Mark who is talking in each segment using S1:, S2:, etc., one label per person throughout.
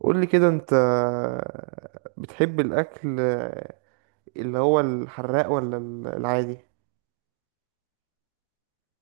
S1: قول لي كده انت بتحب الاكل اللي هو الحراق ولا العادي؟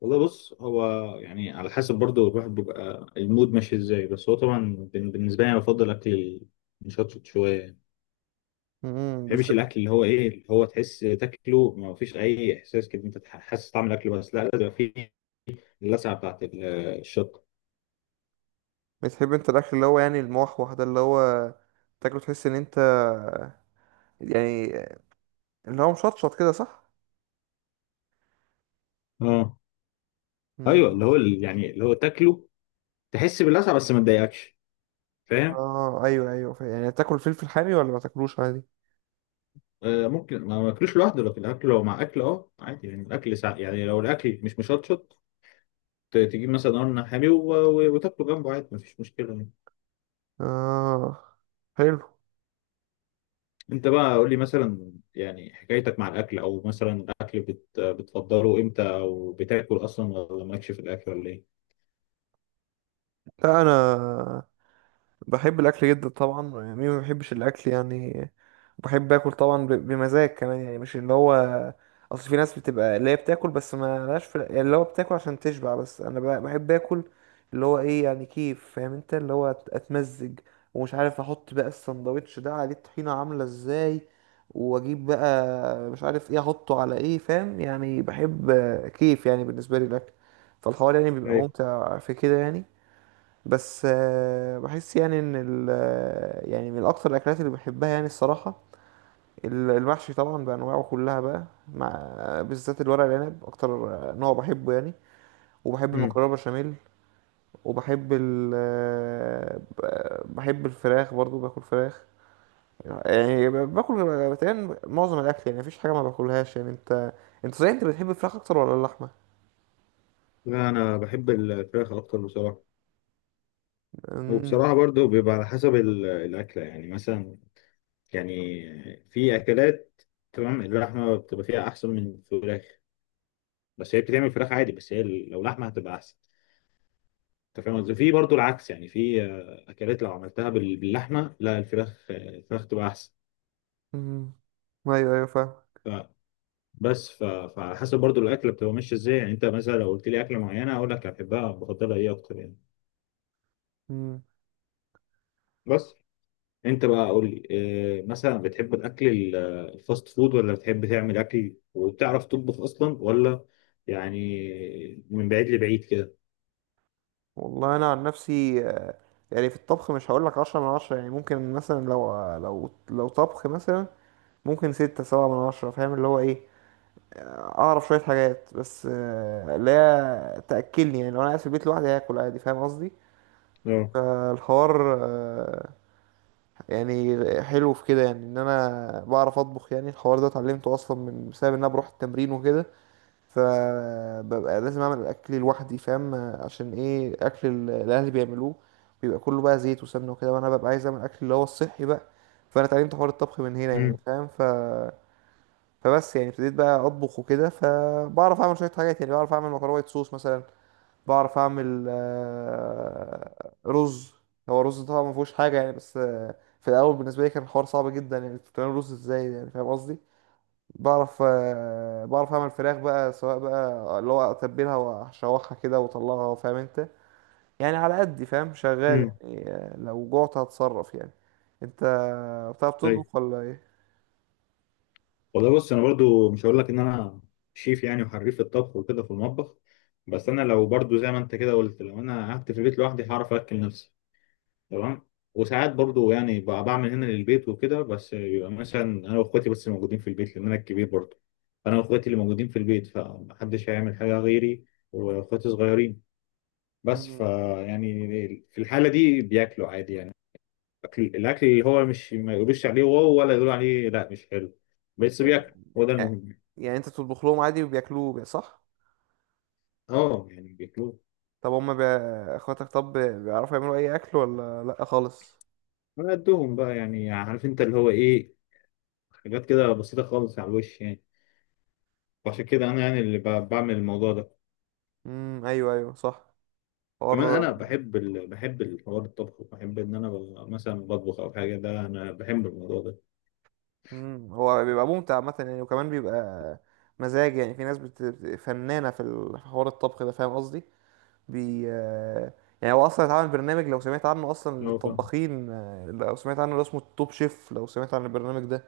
S2: والله بص، هو يعني على حسب، برضه الواحد بيبقى المود ماشي ازاي. بس هو طبعا بالنسبه لي انا بفضل اكل مشطشط شويه. ما
S1: امم
S2: بحبش
S1: بتحب
S2: الاكل اللي هو ايه، اللي هو تحس تاكله ما فيش اي احساس كده، انت حاسس طعم الاكل، بس لا، لازم يبقى فيه اللسعه بتاعت الشطه.
S1: بتحب انت الاكل اللي هو يعني الموحوح ده، اللي هو تاكله تحس ان انت يعني اللي هو مشطشط كده، صح؟
S2: اه ايوه، اللي
S1: امم
S2: هو يعني اللي هو تاكله تحس باللسعه بس ما تضايقكش. فاهم؟
S1: اه، ايوه، ايوه، يعني تاكل فلفل حامي ولا ما تاكلوش عادي؟
S2: آه ممكن ما اكلوش لوحده، لكن اكله لو مع اكل اه عادي، يعني الاكل ساعة يعني لو الاكل مش مشطشط، تجيب مثلا قرن حامي وتاكله جنبه عادي، مفيش مشكله يعني.
S1: اه، حلو.
S2: انت بقى قول لي مثلا، يعني حكايتك مع الاكل، او مثلا الاكل بتفضله امتى، او بتاكل اصلا ولا مالكش في الاكل، ولا ايه؟
S1: لا انا بحب الاكل جدا طبعا، يعني مين ما بيحبش الاكل يعني؟ بحب اكل طبعا، بمزاج كمان، يعني مش اللي هو، اصل في ناس بتبقى اللي هي بتاكل بس ما لهاش في، يعني اللي هو بتاكل عشان تشبع، بس انا بحب اكل اللي هو ايه، يعني كيف فاهم انت؟ اللي هو اتمزج، ومش عارف احط بقى السندوتش ده عليه الطحينة عاملة ازاي، واجيب بقى مش عارف ايه احطه على ايه، فاهم يعني؟ بحب كيف يعني بالنسبة لي الاكل، فالحوار يعني بيبقى
S2: ايوه.
S1: ممتع في كده يعني. بس بحس يعني ان ال آه، يعني من اكتر الاكلات اللي بحبها يعني الصراحه، المحشي طبعا بانواعه كلها، بقى مع بالذات الورق العنب اكتر، نوع بحبه يعني. وبحب
S2: امم.
S1: المكرونه بشاميل، وبحب ال آه، بحب الفراخ برضو، باكل فراخ يعني، باكل، بتهيألي معظم الاكل، يعني مفيش حاجه ما باكلهاش يعني. انت صحيح انت بتحب الفراخ اكتر ولا اللحمه؟
S2: لا انا بحب الفراخ اكتر بصراحه.
S1: امم
S2: وبصراحه برضو بيبقى على حسب الاكله، يعني مثلا، يعني في اكلات تمام اللحمه بتبقى فيها احسن من الفراخ. بس هي بتتعمل فراخ عادي، بس هي لو لحمه هتبقى احسن. انت فاهم قصدي؟ في برضو العكس، يعني في اكلات لو عملتها باللحمه، لا، الفراخ تبقى احسن.
S1: أمم. ايوه، ايوه، فاهم.
S2: بس فعلى حسب برضو الاكله بتبقى ماشيه ازاي. يعني انت مثلا لو قلت لي اكله معينه اقول لك بحبها، بفضلها ايه اكتر يعني.
S1: أمم.
S2: بس انت بقى قول لي إيه، مثلا بتحب الاكل الفاست فود، ولا بتحب تعمل اكل وبتعرف تطبخ اصلا، ولا يعني من بعيد لبعيد كده؟
S1: والله انا عن نفسي يعني في الطبخ مش هقولك 10 من 10، يعني ممكن مثلا لو طبخ مثلا، ممكن 6 7 من 10، فاهم اللي هو ايه؟ اعرف شوية حاجات، بس لا تأكلني، يعني لو انا قاعد في البيت لوحدي هاكل عادي، فاهم قصدي؟
S2: اه.
S1: فالحوار يعني حلو في كده، يعني ان انا بعرف اطبخ، يعني الحوار ده اتعلمته اصلا من بسبب ان انا بروح التمرين وكده، فببقى لازم اعمل اكلي لوحدي، فاهم؟ عشان ايه اكل الاهل بيعملوه بيبقى كله بقى زيت وسمنه وكده، وانا ببقى عايز اعمل اكل اللي هو الصحي بقى. فانا اتعلمت حوار الطبخ من هنا يعني،
S2: امم.
S1: فاهم. فبس يعني ابتديت بقى اطبخ وكده، فبعرف اعمل شويه حاجات يعني، بعرف اعمل مكرونه وايت صوص مثلا، بعرف اعمل رز. هو الرز طبعا ما فيهوش حاجه يعني، بس في الاول بالنسبه لي كان الحوار صعب جدا، يعني بتعمل رز ازاي يعني، فاهم قصدي؟ بعرف اعمل فراخ بقى، سواء بقى اللي هو اتبلها واشوحها كده واطلعها، فاهم انت؟ يعني على قد فاهم شغال
S2: امم.
S1: يعني، لو جوعت هتصرف يعني. انت بتعرف تطبخ
S2: طيب.
S1: ولا ايه؟
S2: والله بص، انا برضو مش هقول لك ان انا شيف يعني وحريف في الطبخ وكده في المطبخ. بس انا لو برضو زي ما انت كده قلت، لو انا قعدت في البيت لوحدي هعرف اكل نفسي، تمام. وساعات برضو يعني بعمل هنا للبيت وكده، بس بيبقى مثلا انا واخواتي بس اللي موجودين في البيت، لان انا الكبير برضو. انا واخواتي اللي موجودين في البيت فمحدش هيعمل حاجه غيري، واخواتي صغيرين. بس
S1: مم.
S2: يعني في الحاله دي بياكلوا عادي يعني. الاكل اللي هو مش، ما يقولوش عليه واو ولا يقولوا عليه لا مش حلو، بس بياكل، هو ده
S1: يعني
S2: المهم.
S1: يعني انت بتطبخ لهم عادي وبياكلوه صح؟
S2: اه يعني بياكلوه.
S1: طب هم اخواتك، طب بيعرفوا يعملوا اي اكل ولا لا خالص؟
S2: على قدهم بقى يعني، عارف انت اللي هو ايه، حاجات كده بسيطه خالص على الوش يعني. وعشان كده انا يعني اللي بعمل الموضوع ده.
S1: ايوه، ايوه، صح،
S2: كمان
S1: حوار.
S2: انا بحب الحوار الطبخ، وبحب ان انا مثلا بطبخ او حاجه، ده انا بحب الموضوع ده.
S1: هو بيبقى ممتع عامه يعني، وكمان بيبقى مزاج، يعني في ناس فنانه في في حوار الطبخ ده، فاهم قصدي؟ بي آه، يعني هو اصلا اتعمل برنامج، لو سمعت عنه اصلا
S2: اه فاهم.
S1: للطباخين، لو سمعت عنه، اللي اسمه التوب شيف، لو سمعت عن البرنامج ده؟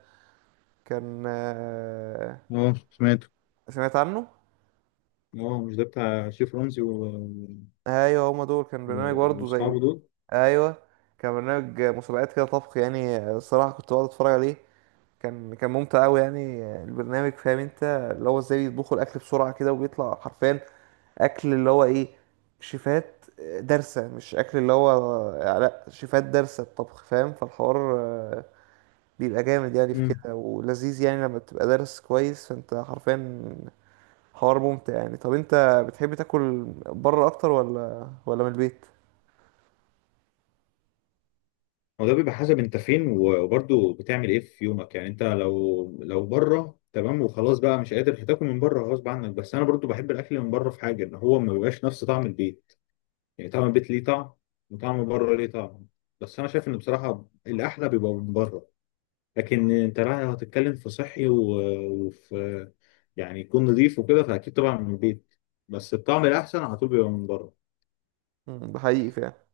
S1: كان
S2: اه سمعته.
S1: سمعت عنه،
S2: اه مش ده بتاع شيف رمزي
S1: ايوه، هما دول كان
S2: و...
S1: برنامج برضه زي،
S2: واصحابه دول.
S1: ايوه، كان برنامج مسابقات كده طبخ يعني، الصراحه كنت بقعد اتفرج عليه، كان ممتع قوي يعني، البرنامج، فاهم انت؟ اللي هو ازاي بيطبخوا الاكل بسرعه كده، وبيطلع حرفيا اكل اللي هو ايه، شيفات دارسة، مش اكل اللي هو لا، شيفات دارسة الطبخ، فاهم؟ فالحوار بيبقى جامد يعني في
S2: امم،
S1: كده، ولذيذ يعني، لما بتبقى دارس كويس، فانت حرفيا حوار ممتع يعني. طب انت بتحب تاكل بره اكتر، ولا من البيت؟
S2: هو ده بيبقى حسب انت فين، وبرضه بتعمل ايه في يومك يعني. انت لو بره تمام وخلاص بقى مش قادر، هتاكل من بره غصب عنك. بس انا برضه بحب الاكل من بره، في حاجه ان هو ما بيبقاش نفس طعم البيت. يعني طعم البيت ليه طعم، وطعم بره ليه طعم. بس انا شايف ان بصراحه الاحلى بيبقى من بره. لكن انت رايح، لو هتتكلم في صحي وفي، يعني يكون نظيف وكده، فاكيد طبعا من البيت. بس الطعم الاحسن على طول بيبقى من بره.
S1: مم. ده حقيقي فعلا.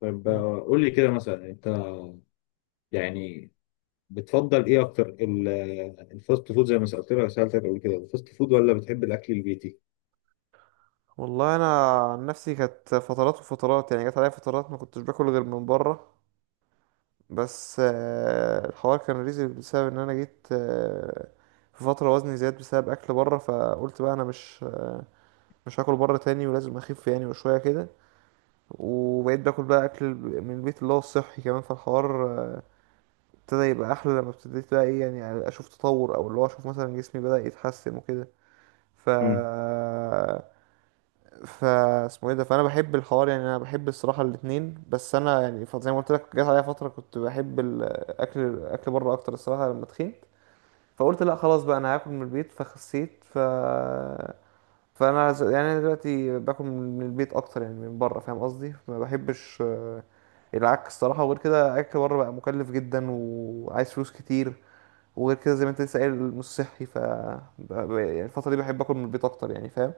S2: طب
S1: مم.
S2: قول لي كده مثلا، انت يعني بتفضل ايه اكتر، الفاست فود زي ما سالتك قبل كده، الفاست فود ولا بتحب الاكل البيتي؟
S1: والله انا عن نفسي كانت فترات وفترات، يعني جت عليا فترات ما كنتش باكل غير من بره، بس الحوار كان ريزي بسبب ان انا جيت في فترة وزني زاد بسبب اكل بره، فقلت بقى انا مش هاكل بره تاني، ولازم اخف يعني، وشوية كده، وبقيت باكل بقى اكل من البيت اللي هو الصحي كمان. فالحوار ابتدى يبقى احلى، لما ابتديت بقى ايه يعني اشوف تطور، او اللي هو اشوف مثلا جسمي بدأ يتحسن وكده. ف
S2: امم.
S1: ف اسمه ايه ده، فانا بحب الحوار يعني، انا بحب الصراحه الاتنين، بس انا يعني زي ما قلت لك جت عليا فتره كنت بحب الاكل اكل بره اكتر الصراحه، لما تخنت فقلت لا خلاص بقى انا هاكل من البيت، فخسيت. فانا يعني أنا دلوقتي باكل من البيت اكتر يعني من بره، فاهم قصدي؟ ما بحبش العك الصراحه، وغير كده اكل بره بقى مكلف جدا وعايز فلوس كتير، وغير كده زي ما انت لسه قايل مش صحي، يعني الفتره دي بحب اكل من البيت اكتر يعني، فاهم؟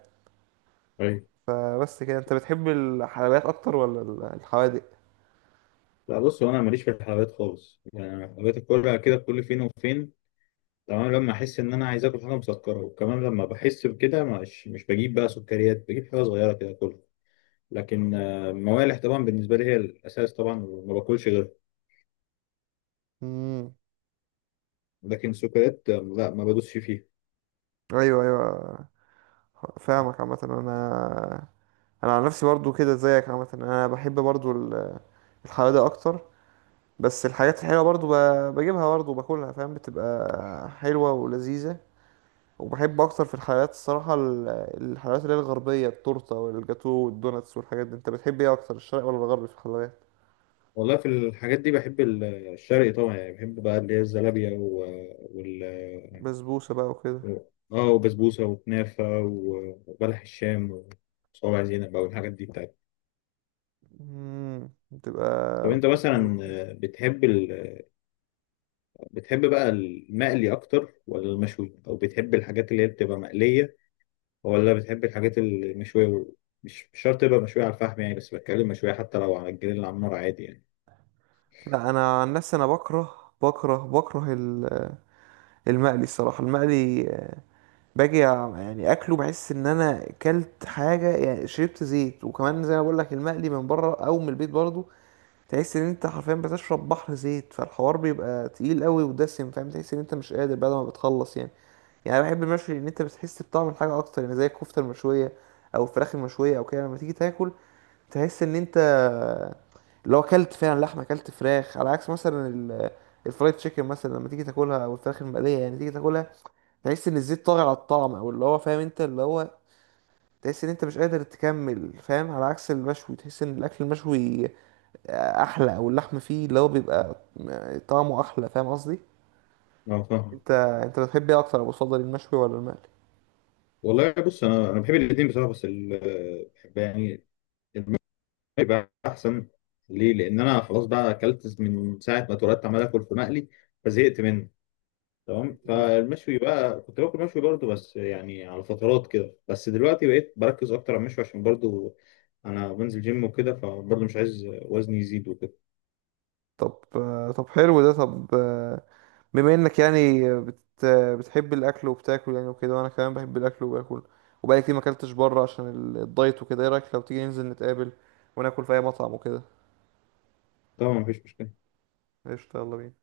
S2: ايوه.
S1: فبس كده، انت بتحب الحلويات اكتر ولا الحوادق؟
S2: لا بص، هو انا ماليش في الحلويات خالص يعني. أنا الحلويات كلها كده كل فين وفين تمام. لما احس ان انا عايز اكل حاجه مسكره، وكمان لما بحس بكده، مش بجيب بقى سكريات، بجيب حاجه صغيره كده كلها. لكن موالح طبعا، بالنسبه لي هي الاساس طبعا وما باكلش غيره.
S1: امم
S2: لكن سكريات لا، ما بدوسش فيها.
S1: ايوه، ايوه، فاهمك عامه. انا عن نفسي برضو كده زيك عامه، انا بحب برضو الحوادق اكتر، بس الحاجات الحلوه برضو بجيبها برضو وباكلها، فاهم؟ بتبقى حلوه ولذيذه. وبحب اكتر في الحلويات الصراحه الحلويات اللي هي الغربيه، التورته والجاتو والدوناتس والحاجات دي. انت بتحب ايه اكتر، الشرق ولا الغرب في الحلويات؟
S2: والله، في الحاجات دي بحب الشرقي طبعا، يعني بحب بقى اللي هي الزلابيه و... آه، وال
S1: بسبوسه بقى وكده.
S2: و- اه وبسبوسه وكنافه وبلح الشام وصوابع زينب بقى، والحاجات دي بتاعتي.
S1: امم
S2: طب
S1: بتبقى
S2: انت
S1: بتبقى
S2: مثلا
S1: حلوة.
S2: بتحب بقى المقلي اكتر ولا المشوي، او بتحب الحاجات اللي هي بتبقى مقليه، ولا بتحب الحاجات المشوية؟ مش شرط تبقى مشوية على الفحم يعني، بس بتكلم مشوية، حتى لو على الجريل على النار عادي يعني.
S1: لا انا عن نفسي انا بكره المقلي الصراحه. المقلي باجي يعني اكله بحس ان انا اكلت حاجه يعني، شربت زيت، وكمان زي ما بقول لك المقلي من بره او من البيت برضو، تحس ان انت حرفيا بتشرب بحر زيت، فالحوار بيبقى تقيل قوي ودسم، فاهم؟ تحس ان انت مش قادر بعد ما بتخلص يعني. يعني انا بحب المشوي، ان انت بتحس بطعم الحاجه اكتر يعني، زي الكفته المشويه، او الفراخ المشويه، او كده لما تيجي تاكل تحس ان انت اللي هو اكلت فعلا لحمه، اكلت فراخ، على عكس مثلا الفرايد تشيكن مثلا لما تيجي تاكلها او الفراخ المقليه، يعني تيجي تاكلها تحس ان الزيت طاغي على الطعم، او اللي هو فاهم انت اللي هو تحس ان انت مش قادر تكمل، فاهم؟ على عكس المشوي تحس ان الاكل المشوي احلى، او اللحم فيه اللي هو بيبقى طعمه احلى، فاهم قصدي؟
S2: اه فاهم.
S1: انت بتحب ايه اكتر، ابو صدر المشوي ولا المقلي؟
S2: والله بص، انا بحب الاثنين بصراحة، بس بحب يعني يبقى احسن. ليه؟ لان انا خلاص بقى اكلت من ساعة ما اتولدت عمال اكل في مقلي، فزهقت منه تمام.
S1: مم.
S2: فالمشوي بقى كنت باكل مشوي برضه، بس يعني على فترات كده. بس دلوقتي بقيت بركز اكتر على المشوي عشان برضه انا بنزل جيم وكده، فبرضه مش عايز وزني يزيد وكده.
S1: طب طب حلو ده، طب بما انك يعني بتحب الاكل وبتاكل يعني وكده، وانا كمان بحب الاكل وباكل، وبقالي كتير ما اكلتش بره عشان الدايت وكده، ايه رايك لو تيجي ننزل نتقابل وناكل في اي مطعم وكده؟
S2: طبعا مفيش مشكلة.
S1: قشطة، يلا بينا.